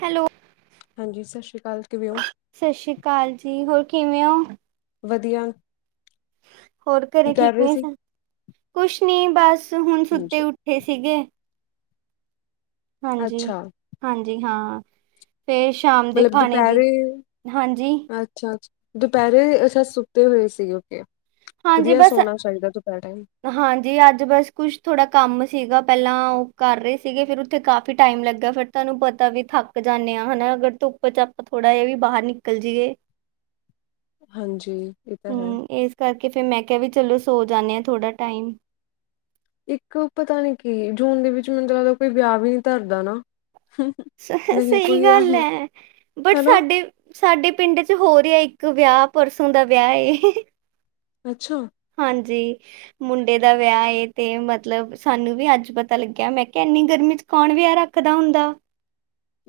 Hello ਹਾਂਜੀ, ਸਤਿ ਸ਼੍ਰੀ ਅਕਾਲ, ਕਿਵੇਂ ਹੋ ਸਤਿ ਸ਼੍ਰੀ ਅਕਾਲ ਜੀ, ਹੋਰ ਕਿਵੇਂ ਹੋ ਵਧੀਆ ਹੋਰ ਕੀ ਘਰੇ ਕਰ ਠੀਕ ਰਹੇ ਨੇ ਸੀ ਸਬ, ਕੁੱਛ ਨੀ ਬਸ ਹੁਣ ਸੁੱਤੇ ਹਾਂਜੀ ਉੱਠੇ ਸੀਗੇ ਹਾਂਜੀ, ਅੱਛਾ ਹਾਂਜੀ ਹਾਂ ਫਿਰ ਸ਼ਾਮ ਦੇ ਮਤਲਬ ਖਾਣੇ ਦੀ, ਦੁਪਹਿਰੇ ਹਾਂਜੀ ਅੱਛਾ, ਦੁਪਹਿਰੇ ਅੱਛਾ ਸੁੱਤੇ ਹੋਏ ਸੀ ਉਕੇ ਹਾਂਜੀ ਵਧੀਆ ਬਸ ਸੋਣਾ ਚਾਹੀਦਾ ਦੁਪਹਿਰੇ ਹਾਂਜੀ ਅੱਜ ਬਸ ਕੁੱਛ ਥੋੜ੍ਹਾ ਕੰਮ ਸੀਗਾ, ਪਹਿਲਾਂ ਉਹ ਕਰ ਰਹੇ ਸੀਗੇ ਫਿਰ ਉੱਥੇ ਕਾਫ਼ੀ ਟਾਈਮ ਲੱਗਾ ਫਿਰ ਤੁਹਾਨੂੰ ਪਤਾ ਵੀ ਥੱਕ ਜਾਂਦੇ ਹਾਂ, ਹਨਾ ਅਗਰ ਧੁੱਪ ਚੱ ਆਪਾਂ, ਥੋੜ੍ਹਾ ਜਿਹਾ ਵੀ ਬਾਹਰ ਨਿਕਲ ਜਾਈਏ ਹਾਂਜੀ, ਇਹ ਤਾਂ ਹੈ ਹੂੰ, ਇਸ ਕਰਕੇ ਫਿਰ ਮੈਂ ਕਿਹਾ ਵੀ ਚਲੋ ਸੋ ਜਾਂਦੇ ਹਾਂ ਥੋੜ੍ਹਾ ਟਾਈਮ ਇੱਕ ਪਤਾ ਨੀ ਕੀ, ਜੂਨ ਦੇ ਵਿੱਚ ਮੈਨੂੰ ਲੱਗਦਾ ਕੋਈ ਵਿਆਹ ਵੀ ਨੀ ਧਰਦਾ ਨਾ ਸ ਨਹੀਂ ਸਹੀ ਕੋਈ ਗੱਲ ਐਵੇਂ ਹੈ, ਬਟ ਹਨਾ ਸਾਡੇ ਸਾਡੇ ਪਿੰਡ ਚੱ ਹੋ ਰਿਹਾ ਇੱਕ ਵਿਆਹ, ਪਰਸੋਂ ਦਾ ਵਿਆਹ ਏ ਅੱਛਾ ਹਾਂਜੀ ਮੁੰਡੇ ਦਾ ਵਿਆਹ ਏ, ਤੇ ਮਤਲਬ ਸਾਨੂੰ ਵੀ ਅੱਜ ਪਤਾ ਲੱਗਿਆ, ਮੈਂ ਕਿਹਾ ਇੰਨੀ ਗਰਮੀਂ 'ਚ ਕੌਣ ਵਿਆਹ ਰੱਖਦਾ ਹੁੰਦਾ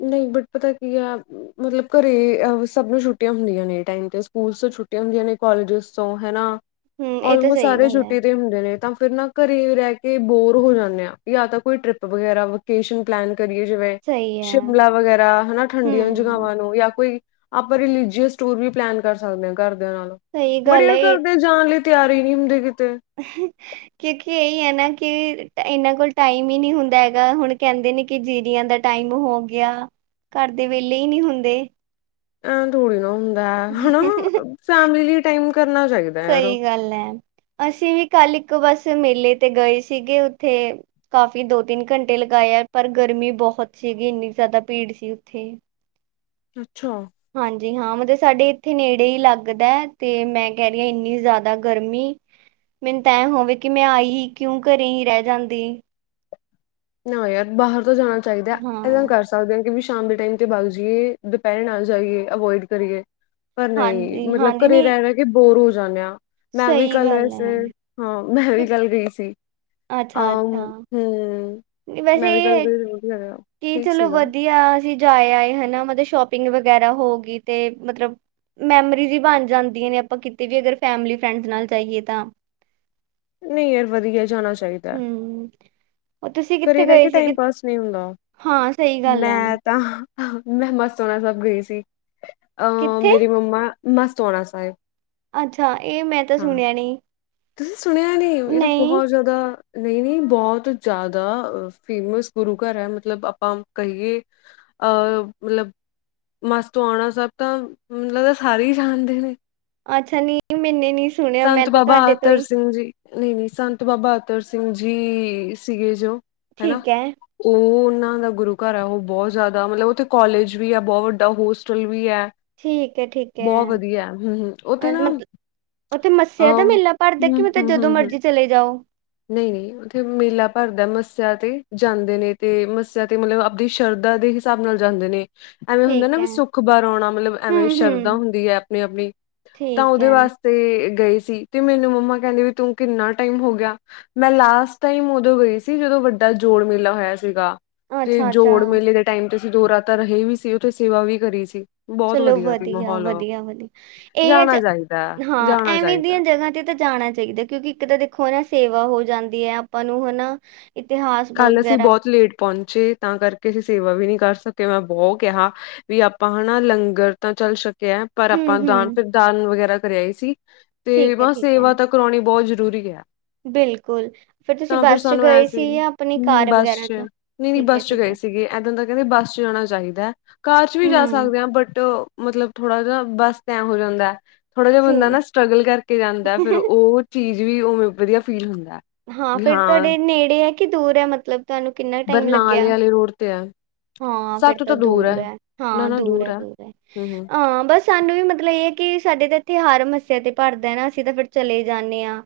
ਨਹੀਂ ਬਟ, ਪਤਾ ਕੀ ਆ ਮਤਲਬ ਘਰੇ ਸਭ ਨੂੰ ਛੁੱਟ ਹੁੰਦੀਆਂ ਨੇ, ਟਾਈਮ ਤੇ ਸਕੂਲ ਤੋਂ ਛੁਟੀਆਂ ਹੁੰਦੀਆਂ ਨੇ ਕਾਲਜਸ ਤੋਂ ਹਨਾ ਹੂੰ ਇਹ ਤਾਂ ਆਲਮੋਸਟ ਸਹੀ ਸਾਰੇ ਗੱਲ ਹੈ। ਛੁੱਟੀ ਹੁੰਦੇ ਨੇ, ਤਾਂ ਫਿਰ ਨਾ ਘਰੇ ਰਹਿ ਕੇ ਬੋਰ ਹੋ ਜਾਂਦੇ ਆ, ਜਾਂ ਤਾਂ ਕੋਈ ਟਰਿਪ ਵਗੈਰਾ ਵਿਕੈਸ਼ਨ ਪਲੈਨ ਕਰੀਏ ਜਿਵੇਂ, ਸਹੀ ਹੈ ਸ਼ਿਮਲਾ ਵਗੈਰਾ ਹਨਾ ਠੰਡੀਆਂ ਹੂੰ ਜਗ੍ਹਾਵਾਂ ਨੂੰ ਜਾਂ ਕੋਈ ਆਪਾਂ ਰਲੀਜੀਅਸ ਟੂਰ ਵੀ ਪਲੈਨ ਕਰ ਸਕਦੇ ਹਾਂ ਘਰਦਿਆਂ ਨਾਲ, ਸਹੀ ਬਟ ਗੱਲ ਹੈ ਯਾਰ ਇਹ ਘਰਦੇ ਜਾਣ ਲਈ ਤਿਆਰ ਹੀ ਨਹੀਂ ਹੁੰਦੇ ਕਿਤੇ ਅ [unintelligible] ਕਿਉਂਕਿ ਇਹੀ ਹੈ ਨਾ ਕਿ, ਇਹਨਾਂ ਕੋਲ ਟਾਈਮ ਹੀ ਨਹੀਂ ਹੁੰਦਾ ਹੈਗਾ, ਹੁਣ ਕਹਿੰਦੇ ਨੇ ਕਿ ਜੀਰੀਆਂ ਦਾ ਟਾਈਮ ਹੋ ਗਿਆ, ਘਰ ਦੇ ਵੇਲੇ ਹੀ ਨਹੀਂ ਹੁੰਦੇ ਐਂ ਥੋੜੀ ਨਾ ਹੁੰਦਾ ਹੈ, ਹਨਾ, ਫੈਮਲੀ ਲਈ ਟਾਈਮ ਕਰਨਾ ਚਾਹੀਦਾ ਯਾਰ ਕਰਲੈ ਅਸੀਂ ਵੀ ਕੱਲ ਇੱਕ ਬਸ ਮੇਲੇ ਤੇ ਗਏ ਸੀਗੇ ਉੱਥੇ ਕਾਫ਼ੀ ਦੋ ਤਿੰਨ ਘੰਟੇ ਲਗਾਏ ਆਏ, ਪਰ ਗਰਮੀਂ ਬਹੁਤ ਸੀਗੀ ਇੰਨੀ ਜ਼ਿਆਦਾ ਭੀੜ ਸੀ ਉੱਥੇ ਅੱਛਾ ਹਾਂਜੀ ਹਾਂ, ਮਤਲਬ ਸਾਡੇ ਇੱਥੇ ਨੇੜੇ ਹੀ ਲੱਗਦਾ, ਤੇ ਮੈਂ ਕਹਿ ਰਹੀ ਹਾਂ ਇੰਨੀ ਜ਼ਿਆਦਾ ਗਰਮੀਂ ਮੈਨੂੰ ਤਾਂ ਐਵੇ ਹੋਵੇ ਕਿ ਮੈਂ ਆਈ ਹੀ ਕਿਉਂ, ਘਰੇ ਹੀ ਰਹਿ ਜਾਂਦੀ ਨਾ ਯਾਰ, ਬਾਹਰ ਤੋਂ ਜਾਣਾ ਚਾਹੀਦਾ, ਇਦਾਂ ਨਾਂ ਹਾਂ। ਕਰ ਸਕਦੇ ਹਾਂ ਕਿ ਵੀ ਸ਼ਾਮ ਦੇ ਟਾਈਮ ਤੇ ਬਗ ਜਾਈਏ, ਦੁਪਹਿਰੇ ਨਾਲ ਜਾਈਏ, ਅਵੋਇਡ ਕਰੀਏ ਪਰ ਨਹੀਂ, ਹਾਂਜੀ ਮਤਲਬ ਹਾਂਜੀ ਘਰੇ ਨਹੀਂ ਰਹਿ- ਰਹਿ ਕੇ ਬੋਰ ਹੋ ਜਾਂਦੇ ਆ, ਮੈਂ ਵੀ ਸਹੀ ਕੱਲ ਗੱਲ ਵੈਸੇ ਹੈ। ਹਾਂ, ਮੈਂ ਵੀ ਕੱਲ ਗਈ ਸੀ ਅ ਅੱਛਾ-ਅੱਛਾ। ਹੂੰ ਨੀ ਵੈਸੇ ਮੈਂ ਵੀ ਕੱਲ ਏਹ ਗਈ ਸੀ ਵਧੀਆ ਕੀ ਠੀਕ ਚਲੋ ਸੀਗਾ ਵਧੀਆ ਅਸੀ ਜਾਯ ਆਏ ਹੈਨਾ ਮਤਲਬ ਸ਼ੋਪਿੰਗ ਵਗੈਰਾ ਹੋ ਗੀ ਤੇ ਮਤਲਬ ਮੈਮਰੀਜ਼ ਹੀ ਬਣ ਜਾਂਦੀਆਂ ਨੇ ਆਪਾਂ ਕਿਤੇ ਵੀ ਅਗਰ ਫੈਮਿਲੀ ਫਰੈਂਡਸ ਨਾਲ ਜਾਈਏ ਤਾਂ ਨਈ ਯਾਰ ਵਧੀਐ ਜਾਣਾ ਚਾਈ ਹੂੰ। ਉਹ ਤੁਸੀਂ ਕਿੱਥੇ ਘਰੇ ਰੈ ਗਏ ਕੇ ਟਾਈਮ ਸੀਗੇ ਪਾਸ ਨੀ ਹੁੰਦਾ। ਹਾਂ ਸਹੀ ਗੱਲ ਹੈ ਮੈਂ ਤਾਂ ਮੈਂ ਮਸਤੋਆਣਾ ਸਾਬ ਗਈ ਸੀ। ਅ ਕਿੱਥੇ ਮੇਰੀ ਮੰਮਾ ਮਸਤੋਆਣਾ ਸਾਏਬ ਅੱਛਾ, ਏ ਮੈਂ ਤਾਂ ਸੁਣਿਆ ਨਈ। ਤੁਸੀ ਸੁਣਿਆ ਨੀ ਏ ਤਾਂ ਬੋਹੋਤ ਜਾ ਦਾ ਨਈ-ਨਈ ਬੋਹੋਤ ਜਾਦਾ ਅ ਫੇਮਸ ਗੁਰੂ ਘਰ ਹੈ ਮਤਲਬ ਆਪਾਂ ਕਹੀਏ ਅ ਮਤਲਬ ਮਸਤੋਆਣਾ ਸਾਬ ਤਾਂ ਮੈਨੂੰ ਲਗਦਾ ਸਾਰੇ ਹੀ ਜਾਣਦੇ ਨੇ। ਅੱਛਾ ਨੀ ਮੈਨੇ ਨੀ ਸੰਤ ਬਾਬਾ ਅਤਰ ਸਿੰਘ ਜੀ ਨਈ-ਨਈ ਸੰਤ ਬਾਬਾ ਅਤਰ ਸਿੰਘ ਜੀ ਸੀਗੇ ਜੋ, ਹੈਨਾ। ਠੀਕ ਹੈ ਓਹ ਓਨਾਂ ਦਾ ਗੁਰੂ ਘਰ ਹਾਂ ਓਹ ਬੋਹਤ ਜ਼ਿਆਦਾ ਮਤਲਬ ਓਥੇ ਕੋਲੇਜ ਵੀ ਐ ਬੋਹ ਵੱਡਾ ਹੋਸਟਲ ਵੀ ਐ ਠੀਕ ਹੈ ਠੀਕ ਹੈ ਬੋਹ ਵਧੀਐ। ਹੂੰ-ਹੂੰ ਓਥੇ ਨਾ ਓਥੇ ਮੱਸਿਆ ਦੇ ਅਮ ਮੇਲਾ ਭਰਦੈ ਕਿ ਮਤਲਬ ਜਦੋਂ ਮਰਜੀ ਚਲੇ ਜਾਓ। ਨਈ-ਨਈ ਓਥੇ ਮੇਲਾ ਭਰਦੈ ਮਸਿਆ ਤੇ ਜਾਂਦੇ ਨੇ ਤੇ ਮਸਿਆ ਤੇ ਮਤਲਬ ਆਪਦੀ ਸ਼ਰਧਾ ਦੇ ਹਿ ਸਾਬ ਨਾਲ ਜਾਂਦੇ ਨੇ। ਐਵੇਂ ਹੁੰਦੈ ਠੀਕ ਨਾ ਹੈ ਵੀ ਸੁੱਖ ਬਾਰੋਂ ਆਣਾ ਮਤਲਬ ਐਵੇਂ ਹੂੰ ਸ਼ਰਧਾ ਹੂੰ ਹੁੰਦੀ ਐ ਆਪਣੀ-ਆਪਣੀ ਠੀਕ ਓਦੇ ਹੈ ਵਾਸਤੇ ਗਏ ਸੀ ਤੇ ਮੇਨੂੰ ਮੰਮਾ ਕੈਂਦੇ ਵੀ ਤੂੰ ਕਿੰਨਾ ਟਾਈਮ ਹੋ ਗਿਆ ਮੈਂ ਲਾਸਟ ਟਾਈਮ ਓਦੋਂ ਗਈ ਸੀ ਜਦੋਂ ਵੱਡਾ ਜੋੜ ਮੇਲਾ ਹੋਏਆ ਸੀਗਾ। ਤੇ ਅੱਛਾ ਜੋੜ ਅੱਛਾ ਮੇਲੇ ਦੇ ਟਾਈਮ ਤੇ ਅਸੀ ਦੋ ਰਾਤਾਂ ਰਹੇ ਵੀ ਸੀ ਉਥੇ ਸੇਵਾ ਵੀ ਕਰੀ ਸੀ। ਬਹੁਤ ਚਲੋ ਸੀ ਵਧੀਆ, ਮਾਹੌਲ ਵਧੀਆ, ਵਧੀਆ। ਏ ਐ ਜਾਣਾ ਤ, ਚਾਹੀਦਾ ਹੈ, ਹਾਂ ਜਾਣਾ ਐਵੇਂ ਚਾਹੀਦਾ ਦੀਆਂ ਜਗ੍ਹਾ ਤੇ ਤਾਂ ਜਾਣਾ ਚਾਈਦੈ ਕਿਉਂਕਿ ਇੱਕ ਤਾਂ ਦੇਖੋ ਓ ਨਾ ਸੇਵਾ ਹੋ ਜਾਂਦੀ ਐ ਆਪਾਂ ਨੂੰ, ਹਨਾ ਇਤਿਹਾਸ ਬ ਗੈਰਾ ਪੌਂਚੇ ਤਾਂ ਕਰਕੇ ਅਸੀ ਸੇਵਾ ਵੀ ਨੀ ਕਰ ਸਕੇ। ਮੈਂ ਬੋਹੋ ਕਿਹਾ ਵੀ ਆਪਾਂ ਹਨਾ ਲੰਗਰ ਤਾਂ ਚੱਲ ਸ਼ਕੇਐ ਪਰ ਹੂੰ ਆਪਾਂ ਦਾਨ ਹੂੰ ਫੇਰ ਦਾਲ ਵਗੈਰਾ ਧਰ ਆਈ ਸੀ ਤੇ ਠੀਕ ਹੈ ਵ ਠੀਕ ਹੈ ਸੇਵਾ ਤ ਕਰੌਣੀ ਬੋਤ ਜ਼ਰੂਰੀ ਐ। ਬਿਲਕੁਲ, ਫੇਰ ਤੁਸੀ ਬਸ 'ਚ ਗਏ ਸੀ ਯਾਂ ਹੂੰ, ਬਸ 'ਚ। ਨਈ-ਨਈ ਬਸ 'ਚ ਗਏ ਹੈ ਸੀਗੇ। ਐਦਾਂ ਦਾ ਕੇਂਦੇ ਬਸ 'ਚ ਜਾਣਾ ਚਾਹੀਦੈ। ਕਾਰ 'ਚ ਵੀ ਜਾ ਹੂੰ ਸਕਦੇ ਆਂ ਬਟ ਮਤਲਬ ਥੋੜਾ ਜੇਆ ਬਸ ਤੈ ਹੋ ਜਾਂਦੈ ਥੋੜਾ ਜੇਆ ਬੰਦਾ ਠੀਕ ਨਾ ਸਟ੍ਰਗਲ ਕਰਕੇ ਜਾਂਦੈ ਫੇਰ ਓ ਚੀਜ ਵੀ ਓਵੇਂ ਵਧੀਆ ਫੀਲ ਹੁੰਦੈ। ਹਾਂ ਫੇਰ ਤੁਆਡੇ ਨੇੜੇ ਐ ਕੇ ਦੂਰ ਐ ਮਤਲਬ ਤੁਆਨੂੰ ਕਿੰਨਾ ਟਾਈਮ ਲੱਗੇਆ? ਬਰਨਾਲੇ ਵਾਲੇ ਰੋਡ ਤੇ ਆ ਹਾਂ, ਫੇਰ ਤਾਂ ਦੂਰ ਐ। ਨਾ ਹਾਂ ਨਾ ਦੂਰ ਐ, ਆ ਦੂਰ ਐ। ਹੂੰ ਹੂੰ ਆਂ ਬਸ ਤਾਨੂੰ ਵੀ ਮਤਲਬ ਏ ਐ ਕਿ ਸਾਡੇ ਤਾਂ ਏੱਥੇ ਹਰ ਮਸਿਆ ਤੇ ਭਰਦੈ ਨਾ ਅਸੀ ਤਾਂ ਫੇਰ ਚਲੇ ਜਾਂਨੇ ਆਂ।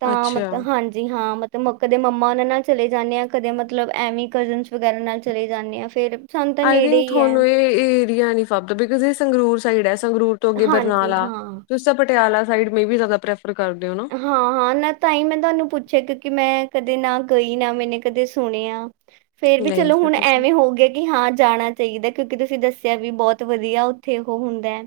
ਤਾਂ ਅੱਛਾ ਮਤਲਬ, ਹਾਂਜ ਜੀ ਹਾਂ ਮਤਲਬ ਮ ਕਦੇ ਮੰਮਾ ਓਨਾਂ ਨਾਲ ਚਲੇ ਜਾਂਨੇ ਆਂ ਕਦੇ ਮਤਲਬ ਐਵੇਂ ਕਜ਼ਨਸ ਵਗੈਰਾ ਨਾਲ ਚਲੇ ਜਾਂਨੇ ਆਂ ਫੇਰ ਆਈ ਥਿੰਕ ਥੋਆਨੂੰ ਏ ਏਅ ਏਰੀਆ ਨੀ ਫਬਦੇ ਬਿਕੋਜ ਏ ਸੰਗਰੂਰ ਸਾਈਡ ਐ। ਸੰਗਰੂਰ ਤੋਂ ਅੱਗੇ ਹਾਂਜੀ ਬਰਨਾਲਾ, ਹਾਂ ਤੁਸੀ ਚ ਪਟੇਆਲਾ ਸਾਈਡ ਮੈਂ ਬੀ ਜ਼ਾਦਾ ਪ੍ਰੈਫਰ ਕਾਰਦੇ ਓ ਨਾ। ਹਾਂ-ਹਾਂ ਨਾ ਤਾਂ ਈ ਮੈਂ ਤਾਂਨੂੰ ਪੁੱਛੇਆ ਕਿਉਂਕਿ ਮੈਂ ਕਦੇ ਨਾ ਗਈ ਨਾ ਮੈਨੇ ਕਦੇ ਸੁਣਿਆ। ਫਿਰ ਵੀ ਨਹੀਂ ਚਲੋ ਫਿਰ ਹੁਣ ਤੁਸੀਂ ਐਵੇਂ ਹੋ ਗਏ। ਕਿ ਹਾਂ ਜਾਣਾ ਚਾਹੀਦਾ ਕਿਉਂਕਿ ਤੁਸੀਂ ਦੱਸਿਆ ਵੀ ਬਹੁਤ ਵਧੀਆ ਉੱਥੇ ਉਹ ਹੁੰਦਾ ਹੈ।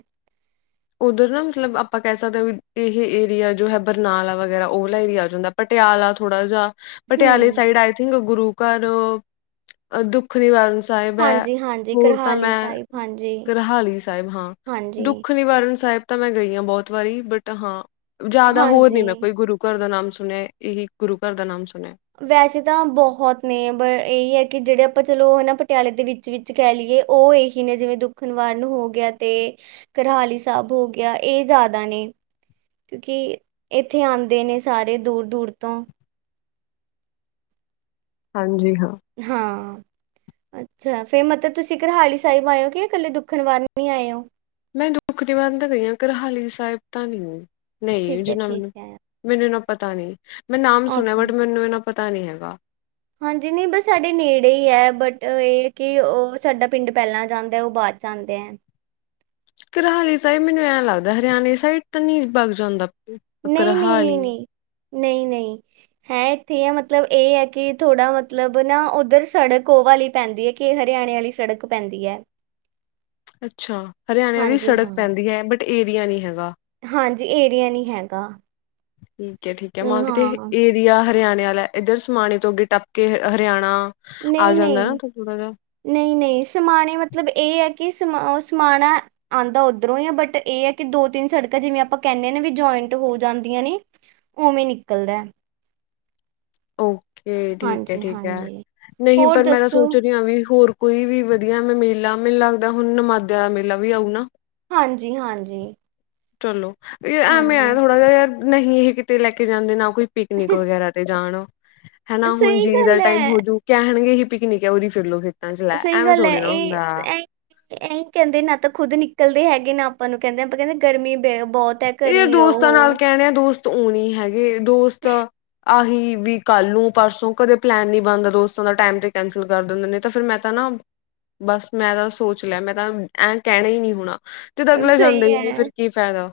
ਉਧਰ ਨਾ ਮਤਲਬ ਆਪਾਂ ਕਹਿ ਸਕਦੇ ਵੀ ਇਹ ਏਰੀਆ ਜੋ ਹੈ ਬਰਨਾਲਾ ਵਗੈਰਾ ਉਹ ਓਲਾ ਆ ਜਾਂਦਾ। ਪਟਿਆਲਾ ਥੋੜਾ ਜਿਹਾ ਪਟਿਆਲੇ ਹੂੰ ਸਾਈਡ ਆਈ ਥਿੰਕ ਗੁਰੂ ਘਰ ਦੁੱਖ ਵਾਰਨ ਸਾਹਿਬ ਹੈ ਹਾਂਜੀ ਹਾਂਜੀ ਹੋਰ ਤਾਂ ਕਰਹਾਲੀ ਮੈਂ ਸਾਹਿਬ ਹਾਂਜੀ ਕਰਹਾਲੀ ਸਾਹਿਬ ਹਾਂ ਹਾਂਜੀ ਦੁੱਖ ਦੁੱਖਵਾਰਨ ਸਾਹਿਬ ਤਾਂ ਮੈਂ ਗਈ ਹਾਂ ਬਹੁਤ ਵਾਰੀ ਬਟ ਹਾਂ ਜ਼ਿਆਦਾ ਹੋਰ ਨੀ ਹਾਂਜੀ ਮੈਂ ਕੋਈ ਗੁਰੂ ਗੁਰੂ ਘਰ ਦਾ ਨਾਮ ਸੁਣਿਆ! ਇਹੀ ਗੁਰੂ ਘਰ ਦਾ ਨਾਮ ਸੁਣਿਆ। ਵੈਸੇ ਤਾਂ ਬਹੁਤ ਨੇ ਇਹੀ ਹੈ ਕਿ ਜਿਹੜੇ ਆਪਾਂ ਚਲੋ ਹਨ ਨਾ ਪਟਿਆਲੇ ਦੇ ਵਿੱਚ ਵਿੱਚ ਕਹਿ ਲਈਏ ਉਹ ਇਹੀ ਨੇ ਜਿਵੇਂ ਦੁੱਖ ਵਾਰਨ ਹੋ ਗਿਆ ਤੇ ਕਰਹਾਲੀ ਸਾਹਿਬ ਹੋ ਗਿਆ ਇਹ ਜ਼ਿਆਦਾ ਨੇ। ਕਿਉਂਕਿ ਇੱਥੇ ਆਉਂਦੇ ਨੇ ਸਾਰੇ ਦੂਰ ਦੂਰ ਤੋਂ ਹਾਂਜੀ ਹਾਂ ਹਾਂ ਅੱਛਾ ਫਿਰ ਮਤਲਬ ਤੁਸੀਂ ਕਰਹਾਲੀ ਸਾਹਿਬ ਆਏ ਹੋ ਕਿ ਇਕੱਲੇ ਦੁੱਖਣ ਵਾਰ ਨੂ ਹੀ ਆਏ ਹੋ ਮੈਂ ਦੁੱਖ [unintelligible] ਤਾਂ ਗਹੀ ਆ ਕਰਹਾਲੀ ਸਾਹਿਬ ਤਾਂ ਨੀ ਨਹੀਂ ਠੀਕ ਹੈ ਜਿੰਨਾ ਠੀਕ ਨੂੰ ਹੈ ਮੈਨੂੰ ਇਨਾ ਪਤਾ ਨੀ ਮੈਂ ਨਾਮ ਸੁਣਿਆ ਓਕੇ ਬਟ ਮੈਨੂੰ ਇਹਨਾ ਪਤਾ ਨਹੀਂ ਹੈਗਾ ਹਾਂਜੀ ਨਹੀਂ ਬਸ ਸਾਡੇ ਨੇੜੇ ਹੀ ਹੈ ਬਟ ਇਹ ਕਿ ਉਹ ਸਾਡਾ ਪਿੰਡ ਪਹਿਲਾਂ ਆ ਜਾਂਦਾ ਉਹ ਬਾ ਜਾਂਦੇ ਐਂ ਕਰਹਾਲੀ ਸਾਹਿਬ ਮੈਨੂੰ ਐਂ ਲੱਗਦਾ ਹਰਿਆਣੇ ਸਾਈਡ ਤੇ ਨੀ ਬੱਲ ਜਾਂਦਾ ਨਹੀਂ ਨਹੀਂ ਕਰਹਾਲੀ ਨਹੀਂ ਨਹੀਂ ਨਹੀਂ ਨਹੀਂ ਹੈ ਇੱਥੇ ਆ ਮਤਲਬ ਇਹ ਹੈ ਕਿ ਥੋੜਾ ਮਤਲਬ ਨਾ ਉੱਧਰ ਸੜਕ ਉਹ ਵਾਲੀ ਪੈਂਦੀ ਹੈ। ਕਿ ਹਰਿਆਣੇ ਵਾਲੀ ਸੜਕ ਪੈਂਦੀ ਹੈ। ਅੱਛਾ ਹਰਿਆਣੇ ਵਾਲੀ ਹਾਂਜੀ ਸੜਕ ਹਾਂ ਪੈਂਦੀ ਹੈ ਬਟ ਏਰੀਆ ਨੀ ਹੈਗਾ ਹਾਂਜੀ ਏਰੀਆ ਨੀ ਹੈਗਾ ਠੀਕ ਹੈ ਠੀਕ ਹੈ ਅਮ, ਮੰਗ ਦੇ ਹਾਂ ਇਹ ਇਹ ਹਰਿਆਣੇ ਵਾਲਾ ਇੱਧਰ ਸਮਾਣੇ ਤੋਂ ਅੱਗੇ ਟੱਪ ਕੇ ਹਰਿਆਣਾ ਆ ਨਹੀਂ ਜਾਂਦਾ ਨਹੀਂ ਨਾ ਤਾਂ ਥੋੜਾ ਜਿਹਾ ਨਹੀਂ ਨਹੀਂ ਸਮਾਣੇ ਮਤਲਬ ਇਹ ਹੈ ਕਿ ਉਹ ਸਮਾਣਾ ਆਉਂਦਾ ਓਧਰੋਂ ਆ ਬਟ ਇਹ ਏ ਕਿ ਦੋ ਤਿੰਨ ਸੜਕਾਂ ਜਿਵੇਂ ਆਪਾਂ ਕਹਿੰਣੇ ਆ ਵੀ ਜੁਆਇੰਟ ਹੋ ਜਾਂਦੀਆਂ ਨੇ ਉਵੇਂ ਨਿਕਲਦਾ ਹੈ। ਓਕੇ ਠੀਕ ਹੈ ਹਾਂਜੀ ਠੀਕ ਹੈ ਹਾਂਜੀ ਨਹੀਂ ਹੋਰ ਪਰ ਮੈਂ ਤਾਂ ਦੱਸੋ ਸੋਚ ਰਹੀ ਹਾਂ ਵੀ ਹੋਰ ਕੋਈ ਵੀ ਵਧੀਆ ਮੇਲਾ ਮੈਨੂੰ ਲੱਗਦਾ ਹੁਣ ਨਮਾਦਿਆਂ ਦਾ ਮੇਲਾ ਵੀ ਆਊ ਨਾ ਹਾਂਜੀ ਹਾਂਜੀ ਚਲੋ ਐਵੇਂ ਏ ਹਾਂਜੀ ਥੋੜਾ ਜਿਹਾ ਯਾਰ ਨਹੀਂ ਇਹ ਕਿਤੇ ਲੈ ਕੇ ਜਾਂਦੇ ਨਾ ਕੋਈ ਪਿਕਨਿਕ ਵਗੈਰਾ ਤੇ ਜਾਣਾ ਹਨਾ ਹੁਣ ਸਹੀ ਜੀ ਦਾ ਗੱਲ ਟਾਈਮ ਹੈ ਹੋ ਜੂ ਕਹਿਣਗੇ ਏਹੀ ਪਿਕਨਿਕ ਹੈ ਉਰੀ ਫਿਰਲੋ ਫਿਰ ਚ ਲੈ ਐਵੇਂ ਸਿੰਗਲ ਹੈ ਥੋੜ੍ਹੀ ਨਾ ਇਹ ਹੁੰਦਾ ਤੇ ਐ ਇਹੀ ਕਹਿੰਦੇ ਨਾ ਤਾਂ ਖੁੱਦ ਨਿਕਲਦੇ ਹੈਗੇ ਨਾ ਆਪਾਂ ਨੂੰ ਕਹਿੰਦੇ ਆਪਾਂ ਕਹਿੰਦੇ ਗਰਮੀ ਬਹੁਤ ਹੈ ਘਰੇ ਇਹ ਹੀ ਦੋਸਤਾਂ ਨਾਲ ਰਹੋ ਕਹਿਣੇ ਦੋਸਤ ਉਹ ਨਹੀਂ ਹੈਗੇ ਦੋਸਤ ਆਹੀ ਵੀ ਕੱਲ ਨੂੰ ਪਰਸੋਂ ਕਦੇ ਪਲੈਨ ਨੀ ਬਣਦਾ ਦੋਸਤਾਂ ਦਾ ਟਾਈਮ ਤੇ ਕੈਂਸਲ ਕਰ ਦਿੰਦੇ ਨੇ ਤਾਂ ਫਿਰ ਮੈਂ ਹਨਾ ਬਸ ਮੈਂ ਤਾਂ ਸੋਚ ਲਿਆ ਮੈਂ ਤਾਂ ਐ ਕਹਿਣਾ ਹੀ ਨਹੀਂ ਹੋਣਾ ਜਦ ਅਗਲੇ ਜਾਂਦਾ ਹੀ ਨੀ ਫਿਰ ਕੀ ਫਾਇਦਾ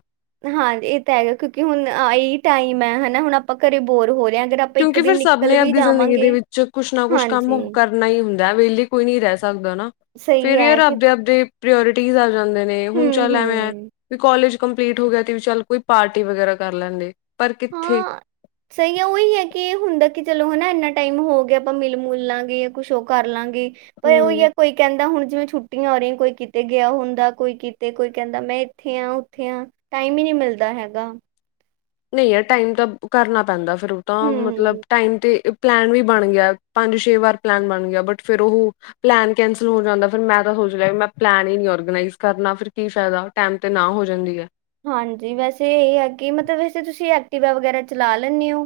ਹਾਂਜੀ ਇਹ ਤਾਂ ਹੈਗਾ ਕਿਉਂਕਿ ਹੁਣ ਆਈ ਇਹੀ ਟਾਈਮ ਹੈ ਹਨਾ ਹੁਣ ਆਪਾਂ ਘਰੇ ਬੋਰ ਹੋ ਰਹੇ ਹਾਂ ਅਗਰ ਆਪਾਂ ਇੱਕ ਕਿਉਂਕਿ ਦਿਨ ਫਿਰ ਸਭ ਨਿਕਲ ਨੇ ਵੀ ਆਪਦੀ ਜ਼ਿੰਦਗੀ ਦੇ ਜਾਵਾਂਗੇ ਵਿੱਚ ਕੁੱਛ ਨਾ ਕੁੱਛ ਹਾਂਜੀ ਕੰਮ ਕਰ ਨਈ ਹੁੰਦਾ ਵੇਲੇ ਕੋਈ ਨੀ ਰੈ ਸਕਦਾ ਨਾ, ਸਹੀ ਫੇਰ ਹੈ ਯਾਰ ਕਿ ਆਪਦੇ-ਆਪਦੇ ਪ੍ਰੋਅਰਟੀਜ਼ ਆ ਜਾਂਦੇ ਨੇ ਹੁਣ ਹੂੰ ਚੱਲ ਐਵੇਂ ਐਂ, ਹੂੰ ਵੀ ਕੋਲੇਜ ਕੰਪਲੀਟ ਹੋ ਗਿਆ ਤੇ ਵੀ ਚੱਲ ਕੋਈ ਪਾਰਟੀ ਵਗੈਰਾ ਕਰ ਲੈਂਦੇ। ਪਰ ਕਿੱਥੇ? ਹਾਂ ਸਹੀ ਐ ਉਹੀ ਏ ਕਿ ਇਹ ਹੁੰਦਾ ਕਿ ਚਲੋ ਹੁਣ ਇੰਨਾ ਟਾਈਮ ਹੋ ਗਿਆ ਆਪਾਂ ਮਿਲ ਮੁਲ ਲਾਂਗੇ, ਕੁਛ ਉਹ ਕਰ ਲਾਂਗੇ। ਉਹ ਇਹੋ ਈ ਆ ਹੂੰ। ਕੋਈ ਕਹਿੰਦਾ ਹੁਣ ਜਿਵੇਂ ਛੁੱਟੀਆਂ ਹੋ ਰਹੀਆਂ ਕੋਈ ਕਿਤੇ ਗਿਆ ਹੁੰਦਾ, ਕੋਈ ਕਿਤੇ ਕੋਈ ਕਹਿੰਦਾ ਮੈਂ ਇੱਥੇ ਆ, ਉੱਥੇ ਆ ਟਾਈਮ ਈ ਨੀ ਮਿਲਦਾ ਹੈਗਾ। ਨਹੀਂ ਯਾਰ ਟਾਈਮ ਤਾਂ ਕਰਨਾ ਪੈਂਦਾ ਫਿਰ ਉਹ ਤਾਂ ਮਤਲਬ ਹੂੰ ਟਾਈਮ ਤੇ ਪਲੈਨ ਵੀ ਬਣ ਗਿਆ, ਪੰਜ ਛੇ ਵਾਰ ਪਲੈਨ ਬਣ ਗਿਆ ਬਟ ਫੇਰ ਉਹੋ ਪਲੈਨ ਕੈਂਸਲ ਹੋ ਜਾਂਦਾ ਫਿਰ ਮੈਂ ਤਾਂ ਸੋਚ ਲਿਆ ਵੀ ਮੈਂ ਪਲੈਨ ਈ ਨੀ ਔਰਗਨਾਈਜ਼ ਕਰਨਾ ਫਿਰ ਕੀ ਫਾਇਦਾ। ਟਾਈਮ ਤੇ ਨਾ ਹੋ ਜਾਂਦੀ ਐ। ਹਾਂਜੀ ਵੈਸੇ ਇਹ ਆ ਕਿ ਮਤਲਬ ਵੈਸੇ ਤੁਸੀਂ ਐਕਟੀਵਾ ਵਗੈਰਾ ਚਲਾ ਲੈਂਣੇ ਓਂ।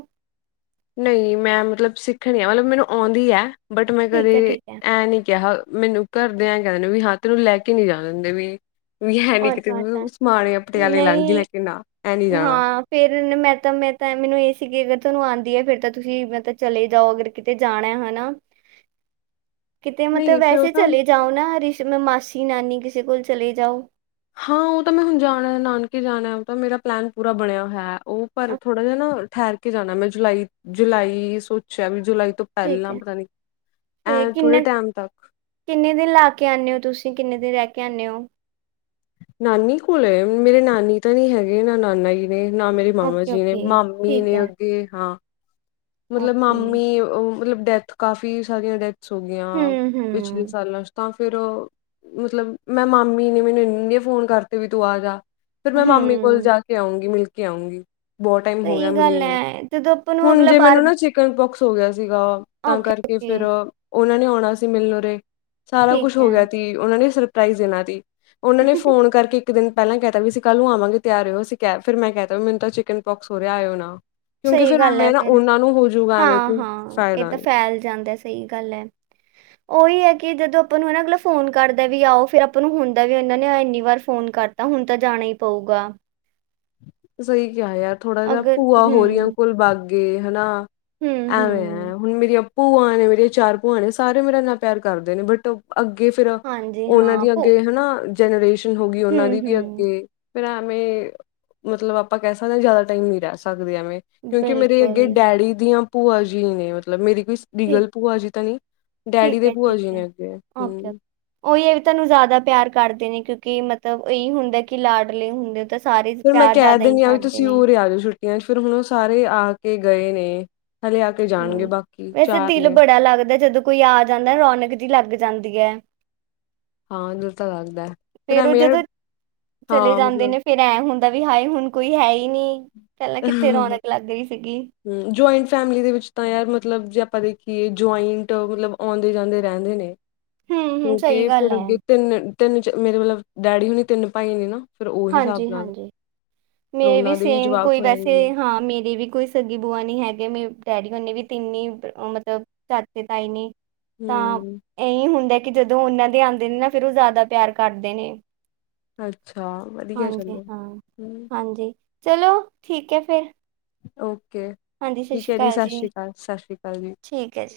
ਨਈਂ, ਮੈਂ ਮਤਲਬ ਸਿੱਖਣੀ ਮਤਲਬ ਮੈਨੂੰ ਆਉਂਦੀ ਐ। ਬਟ ਮੈਂ ਠੀਕ ਕਦੇ ਹੈ ਠੀਕ ਹੈ ਐਂ ਨੀ ਕਿਹਾ ਮੈਨੂੰ ਘਰਦਿਆਂ ਏ ਕੇਦੇਣੇ ਵੀ ਹਾਂ ਤੇਨੂੰ ਲੈ ਕੇ ਨੀ ਜਾਨ ਦਿੰਦੇ ਵੀ ਵੀ ਹੈ ਨੀ ਕਿਤੇ ਅੱਛਾ ਵੀ ਅੱਛਾ ਸਮਾਨ ਪਟਿਆਲੇ ਲੰਘ ਜੂ ਲੈ ਕੇ ਨਾ ਐਂ ਨੀ ਜਾਣਾ। ਫੇਰ ਮੈਂ ਤਾਂ ਮੈਂ ਤਾਂ ਮੈਨੂੰ ਇਹ ਸੀ ਕਿ ਅਗਰ ਤੁਹਾਨੂੰ ਆਂਦੀ ਐ ਫੇਰ ਤਾਂ ਤੁਸੀਂ ਮੈਂ ਚਲੇ ਜਾਓ ਅਗਰ ਕਿਤੇ ਜਾਣਾ ਹਨਾ। [unintelligible] ਕਿਤੇ ਮਤਲਬ ਨਹੀਂ ਫਿਰ ਉਹ ਵੈਸੇ ਤਾਂ ਚਲੇ ਜਾਓ ਨਾ ਰਿਸ਼ ਮਾਸੀ, ਨਾਨੀ ਕਿਸੇ ਕੋਲ ਚਲੇ ਜਾਓ। ਹਾਂ ਉਹ ਤਾਂ ਮੈਂ ਹੁਣ ਜਾਣਾ, ਨਾਨਕੇ ਜਾਣਾ ਉਹ ਤਾਂ ਮੇਰਾ ਪਲੈਨ ਪੂਰਾ ਬਣਿਆ ਹੋਇਆ। ਉਹ ਪਰ ਥੋੜ੍ਹਾ ਜਿਹਾ ਨਾ ਠਹਿਰ ਕੇ ਜਾਣਾ ਮੈਂ ਜੁਲਾਈ ਜੁਲਾਈ ਸੋਚਿਆ ਵੀ ਜੁਲਾਈ ਤੋਂ ਠੀਕ ਪਹਿਲਾਂ ਹੈ ਪਤਾ ਨੀ, ਤੇ ਐਂ ਥੋੜੇ ਕਿੰਨਾ ਟਾਈਮ ਤੱਕ। ਕਿੰਨੇ ਦਿਨ ਲਾ ਕੇ ਆਣੇ ਔ ਤੁਸੀਂ, ਕਿੰਨੇ ਦਿਨ ਰਹਿ ਕੇ ਆਣੇ ਔਂ। ਨਾਨੀ ਕੋਲ, ਮੇਰੇ ਨਾਨੀ ਤਾਂ ਨੀ ਹੈਗੇ ਨਾ ਨਾਨਾ ਜੀ। ਨੇ ਨਾ ਮੇਰੀ ਮਾਮਾ ਓਕੇ ਜੀ ਨੇ, ਓਕੇ ਮਾਮੀ ਠੀਕ ਨੇ ਹੈ ਅੱਗੇ ਹਾਂ। ਮਤਲਬ ਓਕੇ ਮਾਮੀ ਉਹ ਮਤਲਬ ਡੈਥ ਕਾਫੀ ਸਾਰੀਆਂ ਡੈਥਸ ਹੋ ਗਈਆਂ। ਵਿਚ ਹੂੰ ਪਿਛਲੇ ਹੂੰ ਸਾਲਾਂ ਚ ਤਾਂ ਫਿਰ ਮਤਲਬ ਮੈਂ ਮਾਮੀ ਨੇ ਮੈਨੂੰ ਇੰਨੇ ਫੋਨ ਕਰਤੇ ਵੀ ਤੂੰ ਆ ਜਾ। ਫਿਰ ਮੈਂ ਮਾਮੀ ਕੋਲ ਹੂੰ ਜਾ ਕੇ ਆਊਂਂਗੀ, ਮਿਲ ਕੇ ਆਊਂਂਗੀ। ਬਹੁਤ ਟਾਈਮ ਹੋ ਗਿਆ ਸਹੀ ਮਿਲੀ ਗੱਲ ਨ੍ਹੀਂ। ਹੈ ਜਦੋਂ ਆਪਾਂ ਨੂੰ ਹੁਣ ਅਗਲਾ ਜੇ ਬਾਰ ਮੈਨੂੰ ਨਾ ਚਿਕਨ ਪੋਕਸ ਹੋ ਗਿਆ ਸੀਗਾ ਤਾਂ ਓਕੇ ਕਰਕੇ ਓਕੇ ਫਿਰ ਉਹਨਾਂ ਨੇ ਆਉਣਾ ਸੀ ਮਿਲਨ ਉਰੇ ਸਾਰਾ ਠੀਕ ਕੁਛ ਹੋ ਹੈ ਗਿਆ ਤੀ, ਉਹਨਾਂ ਨੇ ਸਰਪ੍ਰਾਈਜ਼ ਦੇਣਾ ਤੀ ਉਹਨਾਂ ਨੇ ਫੋਨ ਕਰਕੇ ਇੱਕ ਦਿਨ ਪਹਿਲਾਂ ਕਹਿ ਤਾ ਵੀ ਅਸੀਂ ਕੱਲ੍ਹ ਨੂੰ ਆਵਾਂਗੇ ਤਿਆਰ ਰੇਓ ਅਸੀ ਕੇ ਫਿਰ ਮੈਂ ਕਹਿਤਾ ਵੀ ਮੈਨੂੰ ਤਾਂ ਚਿਕਨ ਪੋਕਸ ਹੋ ਰਿਹਾ ਆਇਔ ਨਾ। ਕਿਉਂਕਿ ਸਹੀ ਫਿਰ ਆ ਮੈਂ ਨਾ [unintelligible] ਉਹਨਾਂ ਨੂੰ ਹੋਜੂਗਾ ਐਵੇਂ ਹਾਂ ਕੋਈ ਹਾਂ ਇਹ ਫਾਇਦਾ ਤਾਂ ਨਹੀਂ ਫੈਲ ਜਾਂਦਾ ਸਹੀ ਗੱਲ ਐ। ਉਹੀ ਐ ਕਿ ਜਦੋਂ ਆਪਾਂ ਨੂੰ ਹਨਾ ਅਗਲਾ ਫੋਨ ਕਰਦਾ ਵੀ ਆਓ, ਫਿਰ ਆਪਾਂ ਨੂੰ ਹੁੰਦਾ ਵੀ ਇਹਨਾਂ ਨੇ ਇੰਨੀ ਵਾਰ ਫੋਨ ਕਰ ਤਾਂ ਹੁਣ ਤਾਂ ਜਾਣਾ ਹੀ ਪਊਗਾ। ਸਹੀ ਕਿਹਾ ਯਾਰ ਥੋੜਾ ਜਿਹਾ ਅਗਰ ਭੂਆ ਹੋ ਰਹੀਆਂ ਹੂੰ, ਕੋਲ ਬਾਗੇ ਹਨਾਂ। ਹੂੰ, ਐਵੇਂ ਐ, ਹੂੰ, ਹੁਣ ਮੇਰੀਆਂ ਪੂਆਂ ਨੇ, ਮੇਰੇ ਚਾਰ ਭੂਆ ਨੇ ਸਾਰੇ ਮੇਰਾ ਇੰਨਾ ਪਿਆਰ ਕਰਦੇ ਨੇ ਬਟ ਅੱਗੇ ਫਿਰ ਹਾਂਜੀ ਉਹਨਾਂ ਹਾਂ ਦੀ ਭੁ ਅੱਗੇ ਹਨਾ, ਜਨਰੇਸ਼ਨ ਹੋ ਗਈ ਉਹਨਾਂ ਹੂੰ, ਦੀ ਵੀ ਹੂੰ, ਅੱਗੇ ਫਿਰ ਐਮੇਂ ਮਤਲਬ ਆਪਾਂ ਕਹਿ ਸਕਦੇ ਹਾਂ ਜਿਆਦਾ ਟਾਈਮ ਨੀ ਰਹਿ ਸਕਦੇ ਐਵੇਂ ਕਿਉਂਕਿ ਮੇਰੇ ਅੱਗੇ ਬਿਲਕੁਲ ਡੈਡੀ ਦੀਆਂ ਭੂਆ ਜੀ ਨੇ ਮਤਲਬ ਮੇਰੀ ਕੋਈ ਠੀਕ ਡੀਗਲ ਭੂਆ ਜੀ ਤਾਂ ਨੀ, ਡੈਡੀ ਠੀਕ ਦੇ ਹੈ, ਭੂਆ ਠੀਕ ਜੀ ਹੈ, ਨੇ ਅੱਗੇ, ਓਕੇ, ਹਂ। ਉਹੀ ਇਹ ਵੀ ਤੁਹਾਨੂੰ ਜ਼ਿਆਦਾ ਪਿਆਰ ਕਰਦੇ ਨੇ, ਕਿਉਂਕਿ ਮਤਲਬ ਇਹੀ ਹੁੰਦਾ ਕਿ ਲਾਡਲੇ ਹੁੰਦੇ ਹੋ ਤਾਂ ਸਾਰੇ ਫਿਰ ਮੈਂ ਪਿਆਰ ਕਹਿ ਜ਼ਿਆਦਾ ਹੀ ਦਿੰਦੀ ਆ, ਕਰਦੇ ਤੁਸੀਂ ਨੇ, ਉਰੇ ਆ ਜਾ ਛੁੱਟੀ 'ਚ ਫਿਰ ਹੁਣ ਉਹ ਸਾਰੇ ਆ ਕੇ ਗਏ ਨੇ, ਹਲੇ ਆ ਕੇ ਜਾਣਗੇ ਹਮ, ਬਾਕੀ ਵੈਸੇ ਚਾਰ ਦਿਲ ਨੇ ਬੜਾ ਲੱਗਦਾ ਜਦੋਂ ਕੋਈ ਆ ਜਾਂਦਾ ਰੌਨਕ ਜੀ ਲੱਗ ਜਾਂਦੀ ਹੈ ਹਾਂ ਨਿਰਤਾ ਲਗਦਾ ਫੇਰ ਉਹ ਜਦੋਂ, ਚਲੇ ਮਤਲਬ ਜਾਂਦੇ ਨੇ ਫਿਰ ਐਂ ਹੁੰਦਾ ਵੀ ਹਾਏ ਹੁਣ ਕੋਈ ਹੈ ਹੀ ਨੀ, ਪਹਿਲਾਂ ਕਿੱਥੇ ਰੌਣਕ ਲੱਗ ਗਈ ਸੀਗੀ ਹਮ, ਜੁਆਇੰਟ ਫੈਮਿਲੀ ਦੇ ਵਿੱਚ ਤਾਂ ਯਾਰ ਮਤਲਬ ਜੇ ਆਪਾਂ ਦੇਖੀਏ, ਜੁਆਇੰਟ ਮਤਲਬ ਆਉਂਦੇ ਜਾਂਦੇ ਰਹਿੰਦੇ ਨੇ ਹੂੰ, ਹੂੰ, ਸਹੀ ਕਿਉਂਕਿ ਗੱਲ ਫਿਰ ਹੈ, ਅੱਗੇ ਤਿੰਨ, ਤਿੰਨ ਮੇਰੇ ਮਤਲਬ ਡੈਡੀ ਹੁਣੀ ਤਿੰਨ ਭਾਈ ਨੇ ਨਾ ਫਿਰ ਉਹੀ ਹਿਸਾਬ ਹਾਂਜੀ- ਨਾਲ ਹਾਂਜੀ, ਫਿਰ ਮੇਰੇ ਵੀ ਉਹਨਾਂ ਦੇ ਸੇਮ ਜਵਾਕ ਕੋਈ ਹੋ ਜਾਂਦੇ ਵੈਸੇ ਨੇ। ਹਾਂ ਮੇਰੀ ਵੀ ਕੋਈ ਸੱਗੀ ਬੂਆ ਨੀ ਹੈਗੇ ਮੇ, ਡੈਡੀ ਹੋਣੀ ਵੀ ਤਿੰਨ ਮਤਲਬ ਚਾਚੇ ਤਾਈ ਨੀ ਤਾਂ, ਹੂੰ, ਇਹੀ ਹੁੰਦਾ ਕਿ ਜਦੋਂ ਉਹਨਾਂ ਦੇ ਆਉਂਦੇ ਨੇ ਨਾ ਫਿਰ ਉਹ ਜ਼ਿਆਦਾ ਪਿਆਰ ਕਰਦੇ ਨੇ ਅੱਛਾ [unintelligible] ਚਵਰ ਹਾਂਜੀ ਹਾਂ, ਹਾਂਜੀ, ਚਲੋ ਠੀਕ ਹੈ ਫਿਰ ਓਕੇ, ਹਾਂਜੀ ਠੀਕ ਸ਼੍ਰੀ ਹੈ ਜੀ ਅਕਾਲ ਸਤਿ ਸ਼੍ਰੀ ਅਕਾਲ, ਸਤਿ ਸ਼੍ਰੀ ਅਕਾਲ ਜੀ ਠੀਕ ਹੈ ਜੀ